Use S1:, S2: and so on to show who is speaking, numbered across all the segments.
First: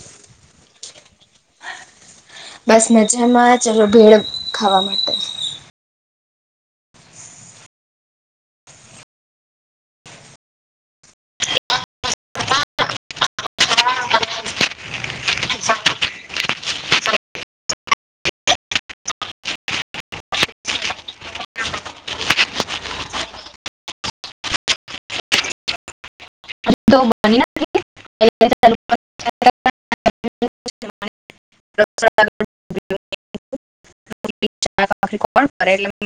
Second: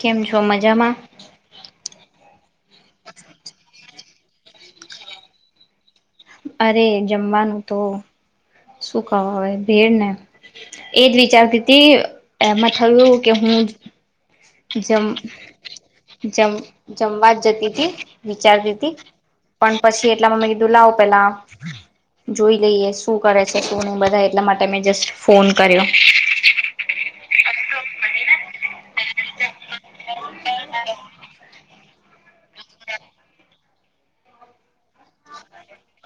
S1: કેમ છો? મજામાં.
S2: બસ મજામાં ચાલો ભેડ ખાવા માટે.
S1: અરે જમાનું તો શું કવ હવે ભેડ ને એજ વિચારતી હતી એમાં થયું કે હું જમ જમ જમવા જ જતી ત વિચારતી હતી પણ પછી એટલામાં મેં કીધું લાવો પેલા જોઈ લઈએ શું કરે છે શું નહી બધા એટલા માટે મેં જસ્ટ ફોન કર્યો.
S2: તો બની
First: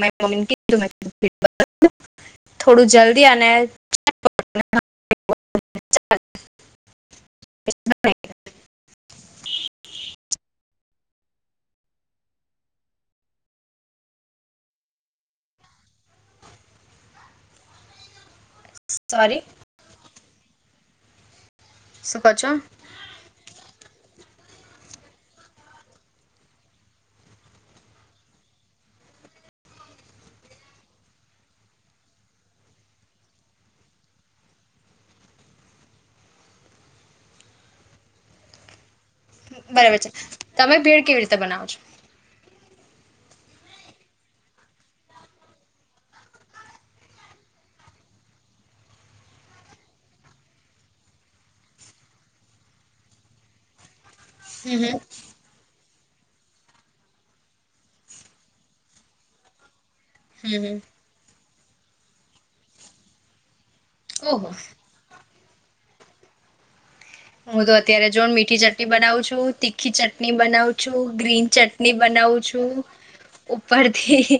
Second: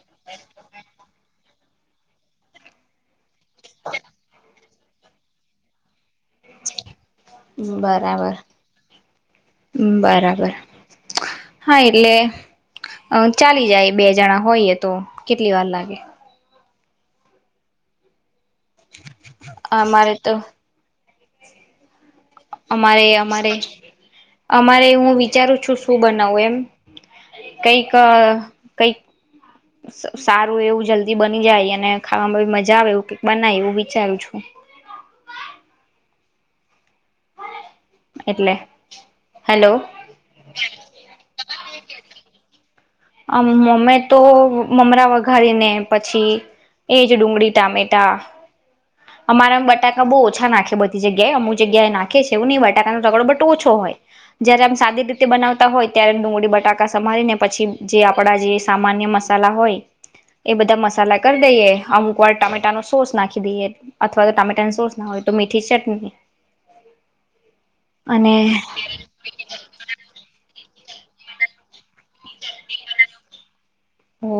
S2: લે થોડું જલ્દી અને.
S1: બરાબર, બરાબર. હા એટલે અ ચાલી જાય બે જણા હોઈએ તો કેટલી વાર લાગે.
S2: સોરી
S1: અ મારે. તો.
S2: શું કહો છો
S1: અમારે અમારે. અમારે હું વિચારું છું શું બનાવું એમ કઈક અ કઈક સારું એવું જલ્દી બની જાય અને ખાવામાં મજા આવે એ ક બનાય એવું વિચારું છું. એટલે. હેલો
S2: બરાબર છે તમે ભીડ કેવી રીતે બનાવ છો?
S1: આમ મમે તો મમરા વઘારી ને પછી એજ ડુંગળી ટામેટા. અમારા બટાકા બહુ ઓછા નાખે બધી જગ્યાએ અમુ જગ્યાએ એ નાખે છે એવું નહીં બટાકાનો ટગડો બટો ઓછો હોય. જયારે આમ
S2: હમ
S1: સાદી રીતે બનાવતા હોય. ત્યારે ડુંગળી બટાકા સમારીને પછી જે આપડા જે સામાન્ય મસાલા હોય. એ
S2: હમ હમ
S1: બધા મસાલા કર દઈએ અમુક વાર ટામેટા નો સોસ નાખી દઈએ. અથવા તો
S2: ઓહો
S1: ટમેટાની સોસ ના હોય તો મીઠી ચટણી.
S2: હું તો અત્યારે
S1: અને
S2: જોન મીઠી ચટણી બનાવું છું તીખી ચટણી બનાવુ. છુ ગ્રીન ચટ ની બનાવું છું ઉપરથી
S1: ઓ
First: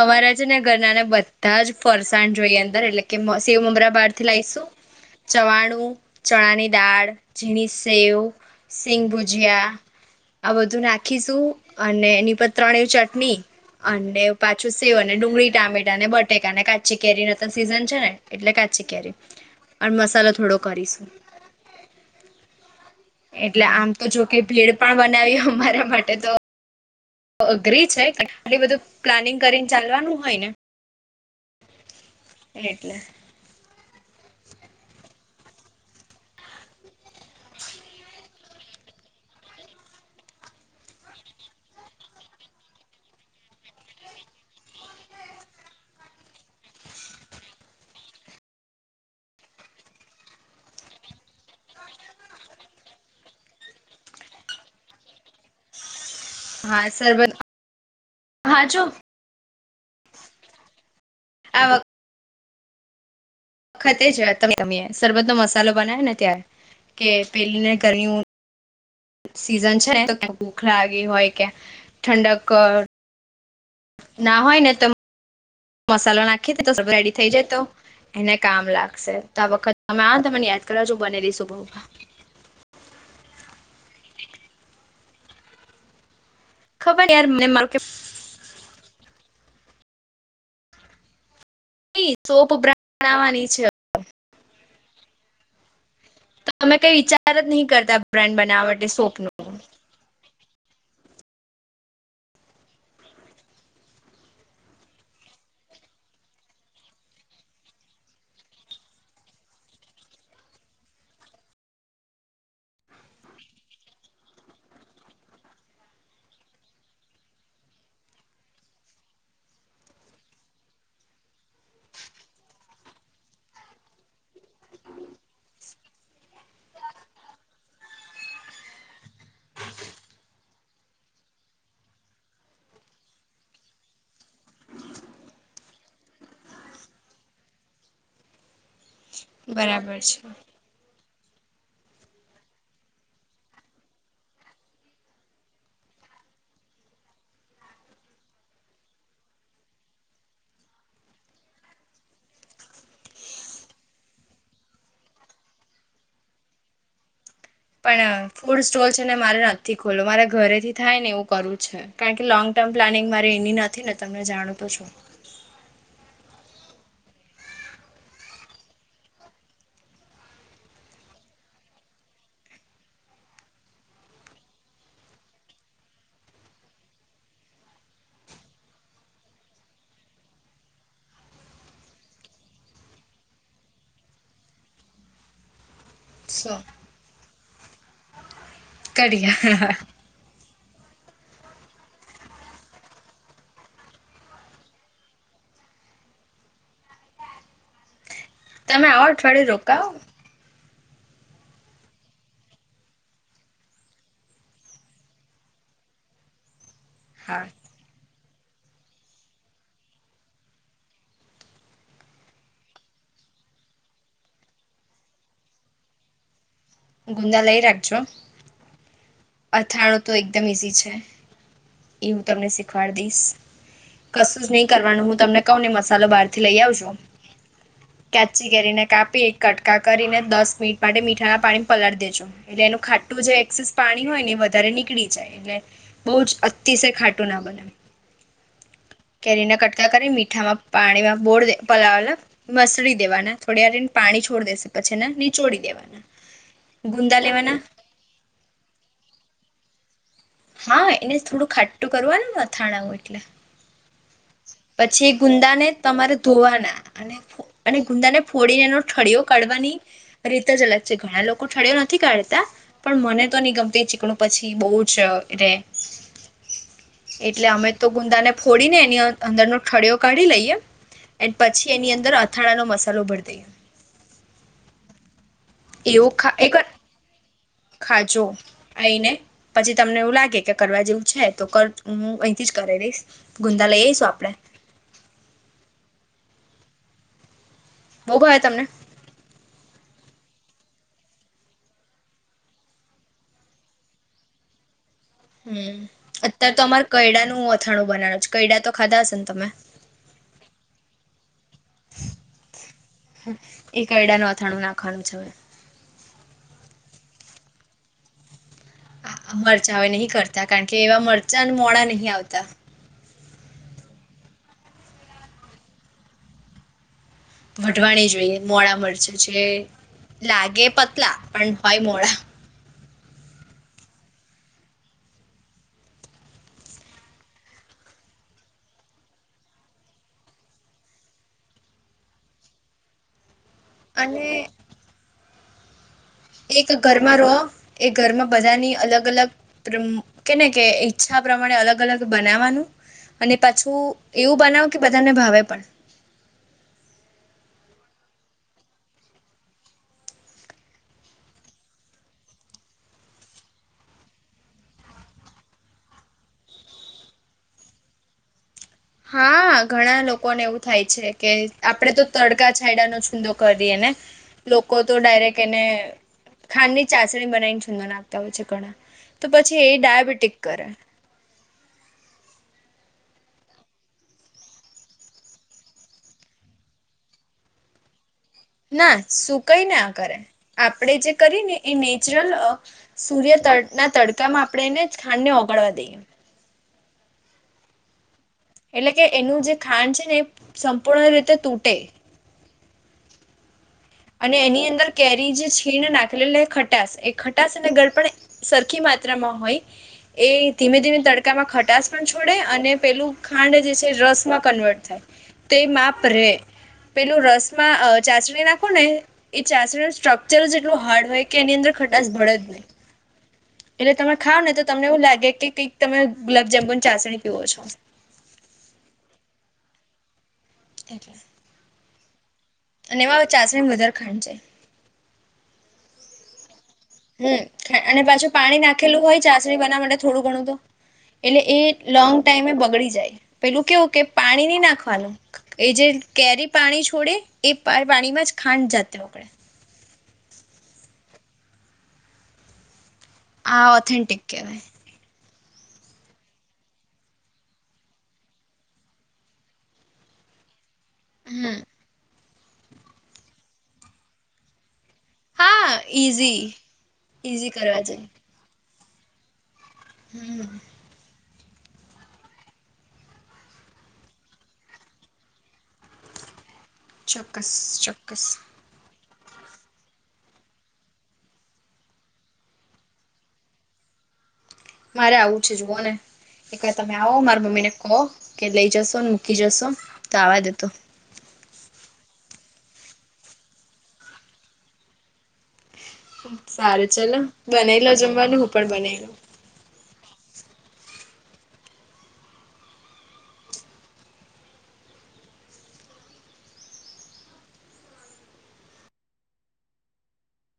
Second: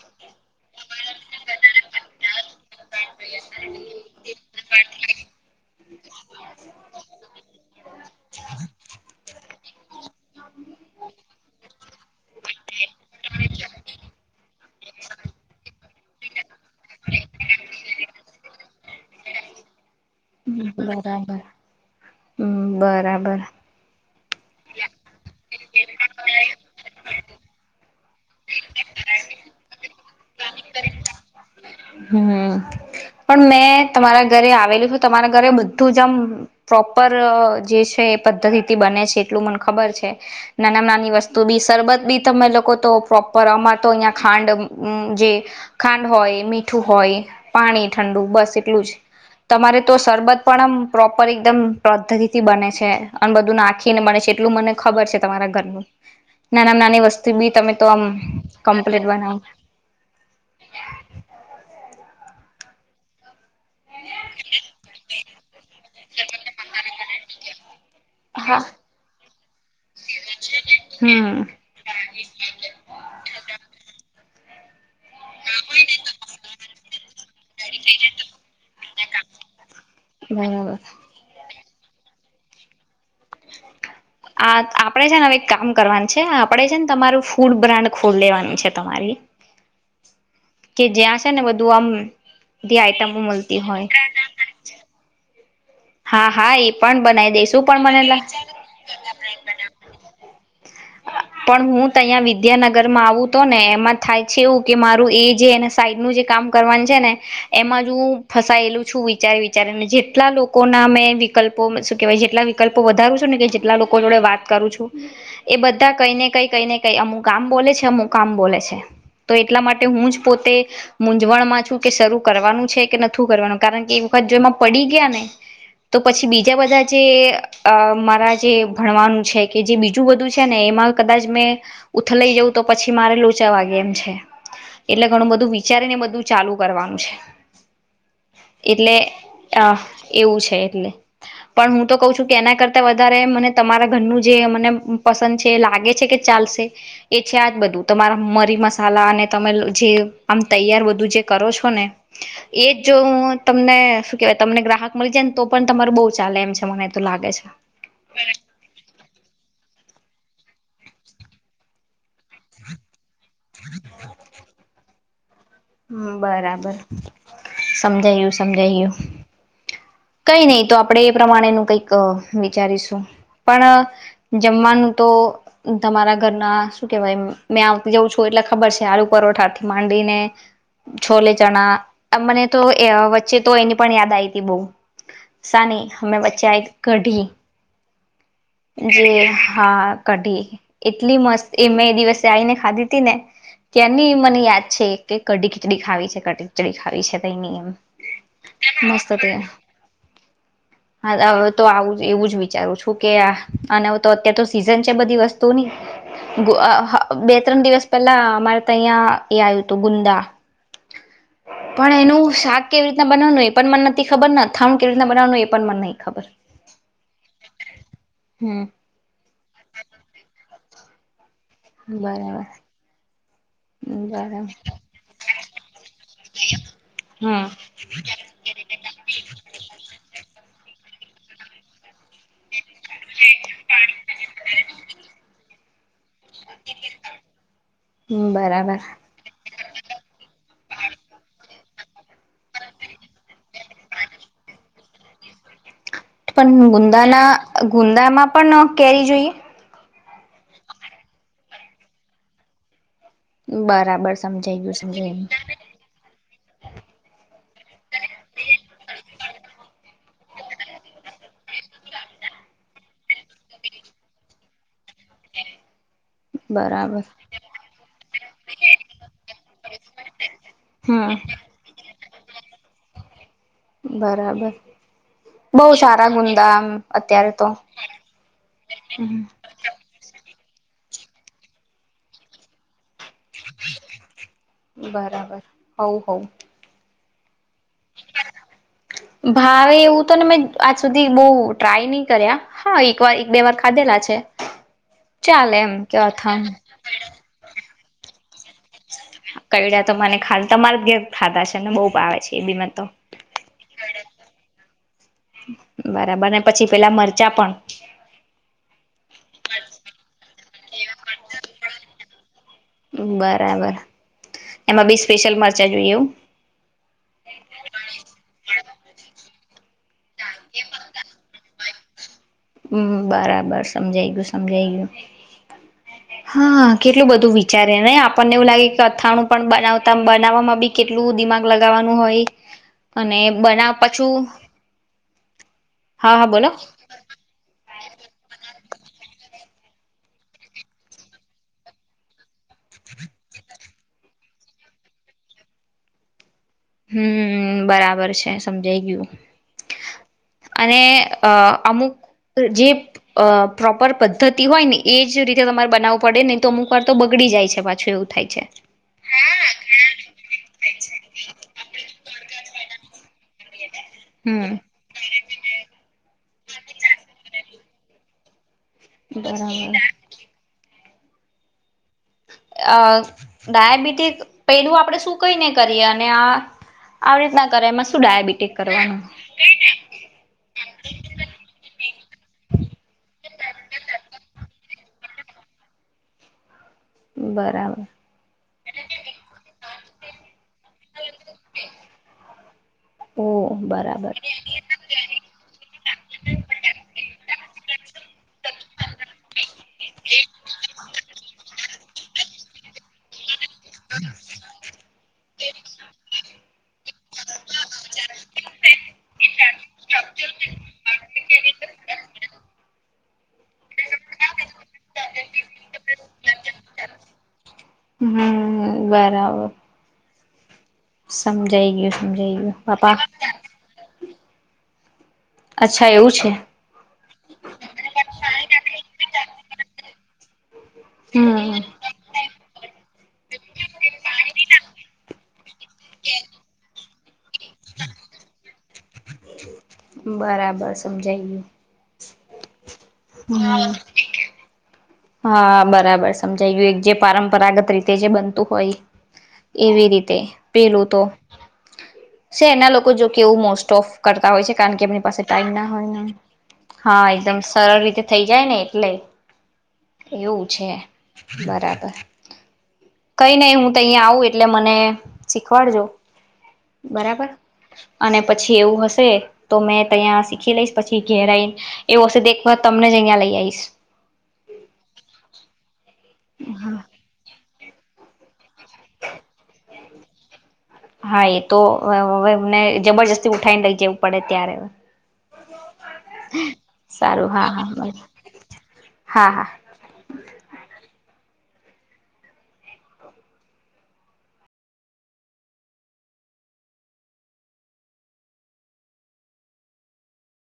S2: અમારા છે ને ઘરનાને બધા જ ફરસાણ જોઈએ અંદર એટલે કે સેવ મમરા બાર થી લાવશું ચવાણું ચણાની દાળ ઘની સેવ, સિંગ ભુજિયા આ બધું નાખીશું. અને એની પર ત્રણ એવું ચટણી અને પાછું સેવ અને ડુંગળી ટામેટા અને બટેકાને કાચી કેરી ના તો સીઝન છે ને એટલે કા ચી કેરી. અને મસાલો થોડો કરીશું.
S1: હમ્મ બરાબર.
S2: એટલે આમ તો જોકે ભેડ પણ બનાવ્યું અમારા માટે તો અઘરી છે કે આટલી બધું પ્લાનિંગ કરીને ચાલવાનું. હોને.
S1: હમ, પણ મેં તમારા ઘરે આવેલું હું તમારા ઘરે બધું જ આમ પ્રોપર જે છે એ પદ્ધતિથી બને છે એટલું મને ખબર છે, નાનામાં નાની વસ્તુ બી સરબત બી તમે લોકો તો પ્રોપર અમાર તો અહંયા ખાંડ જે, ખાંડ હોય એ ઠું હોય, પાણી ઠંડુ બસ એટલું જ, તમારે તો શરબત પણ આમ પ્રોપર એકદમ પદ્ધતિથી બને છે, અને બધું નાખીને બને છે એટલું મને ખબર છે તમારા ઘરનું. નાનામા
S2: હા
S1: નાની વસ્તુ
S2: સરબત
S1: બી તમે તો આમ
S2: હા જો
S1: કમ્પ્લીટ બનાવો.
S2: હ [unintelligible] વખતે જસરરબત નો મસાલો બનાય ને ત્યારે કે, પેલીને ગરમી
S1: હા
S2: સીઝન છેને તો ક ભૂખલાાગી હોય
S1: હમ
S2: કે ઠંડક ના હોય ને ત મસાલો નાખ્યે તો રેડી થઇ જાય તો, એને કામ લાગશે, તો આ વખત તમે આને તને યાદ
S1: બરાબર
S2: કરાવજો બનાવી દઈશુ. [inaudible] બા [inaudible]
S1: આ આપડે છેને હવે કામ કરવાનું છે આપડે છે ને
S2: ખબર યાર
S1: તમારું
S2: મને
S1: ફૂડ
S2: મારું
S1: બ્રાન્ડ ખોલી લેવાનું છે તમારી કે જેયાં છે ને બધું આમ,
S2: કે સોપ
S1: બધી
S2: બ્રાન્ડ
S1: આઈટમો
S2: બનાવવાની
S1: મળતી
S2: છે
S1: હોય. હા
S2: તો
S1: હા એ
S2: અમે કંઈ
S1: પણ બનાવી
S2: વિચાર જ
S1: દઈશું
S2: નહી
S1: પણ
S2: કરતાં
S1: મને
S2: બ્રાન્ડ બનાવવા માટે, સોપ નો
S1: પણ હું તયાં અહીં વિદ્યાનગર માં આવું તો ને એમાં થાય છે એવું કે, મારું એ જેને સાઈડ નું જે કામ કરવાનું છે, ને એમાં જ હું ફસાયેલું છું વિચારે વિચારીને જેટલા લોકો લોકો ના મેં વિકલ્પો શું કેહેવાય જેટલા વિકલ્પો વધારું છું ને કે જેટલા લોકો જોડે વાત કરું છું, એ બધા કઈ ને કઈ કઈ ને કઈ અમુક આમ બોલે છે અમુક આમ બોલે છે, તો એટલા માટે હું જ પોતે મૂઝવણમાં છું કે, શરૂ કરવાનું છે કે નથુ કરવાનું કારણ કે એ વખત જો એમાં પડી ગયા ને તો પછી બીજા બધા જે મારા જે ભણવાનું છે કે જે બીજું બધું છે ને એમાં કદાચ મેં, ઉથલાઈ જઉં તો પછી મારે લોચાવાગે એમ છે, એટલે ઘણું બધું વિચારીને બધું ચાલુ કરવાનું છે, એટલે અ
S2: બરાબર છે.
S1: એવું છે એમને. પણ હું તો કહ છું કે એના કરતા વધારે મને તમારા ઘરનું જે મને પસંદ છે લાગે છે કે ચાલશે, એ છે આજ બધું તમારા મરી મસાલા અને તમે જે આમ તૈયાર બધું જે કરો છો ને, એજ જો હું તમને શું કેવાય તમને ગ્રાહક મળી જાય ને તો પણ તમારુ બઉુ ચાલે એમ છે મને એ તો લાગે છે.
S2: પણ ફૂડ સ્ટોલ છે ને મારે ના તે ખોલો મારે ઘરે થી થાય ને એવું કરવું છે, કારણ કે લોંગ ટર્મ પ્લાનિંગ મા એની નથી ને તમને જાણું તો છું.
S1: હમમ બરાબર સમજાયું સમજાયું. કંઈ નહી તો આપણેે એ પ્રમાણે ન કંઈક વિચારીશું, પણ જમવાનું તો તમારા ઘરના શું કેવાય મેં આવતી જઉં છું એટલે ખબર છે. આલુ પરોઠાથી માંડીને, છોલે ચણા મને તો વચ્ચે તો એની પણ યાદ આવી હતી બહુ. સાની? અમે
S2: સો
S1: બચ્ચ્યાં એક કઢી જે
S2: કરીએ
S1: હા
S2: તમે
S1: કઢી. એટલી મસ્ત એ મેં એ દિવસે આવીને ખાધી હતી ને, ત્યાંની મને યાદ છે કે કઢી ખીચડી ખાવી છે કઢી ખીચડી ખાવી છે કઈ નહી એમ. મસ્ત
S2: આવો
S1: હતી
S2: થોડી રોકાવ?
S1: હા હવે તો આવું એવું જ વિચારું છું કે આ અને હ તો અત્યારે તો સીઝન છે બધી વસ્તુઓની. [inaudible] અઅ બે
S2: હા
S1: ત્રણ દિવસ પેલા મારે તો અહિયાં એ આવ્યું હતું ગુંદા, પણ એનું શાક કેવી રીતના બનાવવાનું એ પણ મન નથી ખબર અથાણું કેવી રીતના બનાવાનું એ પણ મન નઈ ખબર.
S2: ગુડા લઈ રાખ છો.
S1: હમ.
S2: અથાડો તો એકદમ ઈઝી છે. એ હું
S1: બરાબર
S2: તમને શીખવાડડી દઈશ, કશું
S1: બરાબર
S2: જ નહી કરવાનું હું તમને કહું ને મસાલો બહાર થી લઈ આવજો, કાચી કેરીને કાપી કટકા કરીને દસ મિનિટ માટે મીઠા ના પાણી પલળ દે. એટલે એનું ખાટું એક્સ પાણી હોય ને એ વધારે નીકળી જાય, એટલે બહુ જ અતિશય ખાટું ના બને.
S1: હમ બરાબર
S2: કટકા કરી મીઠામાં પાણીમાં બોળે પલાલા મસરી દેવાના થોડી વાારીને પાણી છોડી દેશે પછી ને નીચોડી દેવાનું.
S1: પણ ગુંદાના ગુંદામાં પણ કેરી જોઈએ?
S2: હા એને થોડું ખાટું કરવાનું અથાણા હોય.
S1: બરાબર સમજાઈ ગયું છે એમ.
S2: ગુંદાને તમારે ધોવાના અને અને ગુંદાને ફોડીને એનો ઠળીઓ કાઢવાની, રીત જ અલગ છે ઘણા લોકો ઠળીયો નથી કાઢતા પણ મને તો નહી ગમતી ચીકણું પછી બહુ જ ે [unintelligible]
S1: બરાબર
S2: એટલે અમે તો ગુંદાને ફોડીને એની અંદરનો ઠળિયો કાઢી લઈએ, એ
S1: હમ
S2: પછી એની અંદર અથાણા નો મસાલો ભર દઈએ.
S1: બરાબર. બહ
S2: એવું
S1: સારા
S2: ખા
S1: ગુંદા
S2: એક
S1: એમ
S2: વાર
S1: અત્યારે તો,
S2: ખાજો
S1: હ.
S2: આઈને પછી તમને એવું લાગે કે કરવા જેવું છે તો કર હું અહીંથી જ કર દઈશ. ગુંદા લઈ આવીશું આપડે
S1: બરાબર હો હો.
S2: બહુ ભાવે તમને
S1: ભાવ એવું. તને મેં આજ સુધી બહ ટ્રાય નહી કર્યા હા એક વાર એક બે વાર ખાધેલા છે. ચાલે એમ
S2: હમ
S1: કે અથાણ
S2: અત્ય્યારે તો અમારે કયડા નું અથણું બનાવ છે. કૈડા તો ખાધા હશે ને તમે
S1: કયડા તો મને ખા તમારા ઘેર ખાધા છે ને બોવ ભાવે છે એ બી મે તો.
S2: એ કૈડાનું અથાણું નાખવાનું છે હવે
S1: બરાબર ને પછી પેલા મર ચા પણ.
S2: મરચાં હવે નહીં કરતા કારણ કે એવા મરચાં મોડા નહી આવતા.
S1: બરાબર એમાં બી સ્પેશિયલ મરચાં જોઈ એવું.
S2: વઢવાણી જોઈએ મોડા મરચા. જે લાગે પતલા પણ હોય મોળા.
S1: હમ્મ બરાબર સમજાઈ ગયું સમજાઈ ગયું હા કેટલું બધું વિચારે ને આપણને એવું લાગે કે અથાણું પણ બનાવતા બનાવવામાં બી કેટલું દિમાગ લગાવવાનું હોય અને. બના પછું.
S2: અને
S1: હા હા બોલો
S2: એક ઘરમાં રહો. એ ઘરમાં બધાની અલગ અલગ કેને કે ત્રમ ઈચ્છા પ્રમાણે અલગ અલગ બનાવાનું અને પાછું એવું બનાવ કે બધાને ભાવે પણ.
S1: હમ બરાબર છે સમજાઈ ગયું, અને અ અમુક જે પ્રોપર પદ્ધતિ હોય ને એજ રીતે તમારે બનાવવું પડે નહી તો અમુક વાર તો બગડી જાય છે પાછું એવું થાય છે.
S2: હા ઘણા લોકોને એવું થાય છે કે આપડે તો તડકા છાયડા નો છૂંદો કર ને,
S1: હમ
S2: લોકો તો ડાયરેક્ટ એને ખાંડની ચાસણી બનાવીને સુંન આપતા હોય છે ઘણા. તો પછી એ
S1: બરાબર
S2: ડાયાબિટીક કરે.
S1: અ ડાયાબિટીસ પેલું આપડે શું કઈ નઈ કરીએ અને આવી રીતના કરે એમાં શું ડાયાબિટી.
S2: ના શું કઈ ના આ કરે આપણેે જે કરી ને એ નેચરલ, સૂર્ય ત ના તડકામાં આપણે એને જ ખાંડને ઓગળવા દઈએ.
S1: બરાબર.
S2: એટલે કે એનું જે ખાંડ છે ને એ સંપૂર્ણ રીતે તૂટે.
S1: ઓહ બરા
S2: અને એની અંદર કેરી જે છીણ નાખેલી ખટાસ એ ખટાસ અને ગળ પણ સરખી માત્રામાં હોય, એ ધીમે ધીમે તડકામાં ખટાસ પણ છોડે અને પેલું ખાંડ જે છે રસ માં કન્વર્ટ થાય, તે માપ રે. પેલું રસમાં ચાચણી ના ખો ને એ ચાસણી ન સ્ટ્રકચર જ એટું હાર્ડ હોય કે એની અંદર ખટશ ભળે જ નહી, એટલે તમે ખાવ ને તો તમને એવું લાગે કે કંઈક તમે ગુલાબજામુન ચાસણી પીવો છો.
S1: હમ બરાબર.
S2: એટલે
S1: સમજાઈ ગયું. જઇવા.
S2: અને એમાં ચાસણી વધારે ખાંડ છે.
S1: અચ્છા એવું છે.
S2: ખા- અને પાછું પાણી નાખેલું હોય ચાસણી બનાવા માટે થોડું ઘણું તો. એટલે એ
S1: હમ
S2: લોંગ ટાઈમે બ બગળી જાય પેલું કેવું કે પાણી નહી નાખવાનું એ જે કેરી પાણી છોડે એ પાણીમાં જ ખાંડ જાતે ઓગળે.
S1: બરાબર સમજાયું.
S2: આ ઓથેન્ટિક કેવાય.
S1: હા બરાબર સમજાય ગયું એક જે પરંપરાગત રીતે જે બનતું હોય એવી રીતે. પેલું તો.
S2: હમ
S1: શહેરના લોકો જો કે એવું મોસ્ટ ઓફ કરતા હોય છે કારણ કે એમ પાસે ટાઈમ ના
S2: હા
S1: હોય ને
S2: ઈઝી
S1: હા એકદમ
S2: ઈઝી
S1: સરળ
S2: કરવા
S1: રીતે
S2: જઈ
S1: થઈ જાય ને. લે. એવું
S2: હમ
S1: છે. બરાબર. કઈ નઈ હું તયી આવું એટલે મને શીખવાડજો. બરાબર
S2: ચોક્કસ
S1: અને
S2: ચોક્કસ
S1: પછી એવું હશે શે તો મેં ત્યાં શીખી લઈશ પછી ઘેરાઈ આઈ એવું હશે તો તમને જ અહયા લઈ આઈશ.
S2: મારે આવું છે જુઓ ને. એક વાર
S1: હા
S2: તમે આવો મારા મમ્મી ને કો કે લઈ જશોને મૂકી જશો તો આવા દતો.
S1: હા એ તો હ એમને જબરજસ્તી ઉઠાવને લઇ જવું પડે ત્યારે.
S2: સારું ચલો
S1: હા હા
S2: બનાયલો જમવાનું હું પણ બના લઉ.
S1: હા હા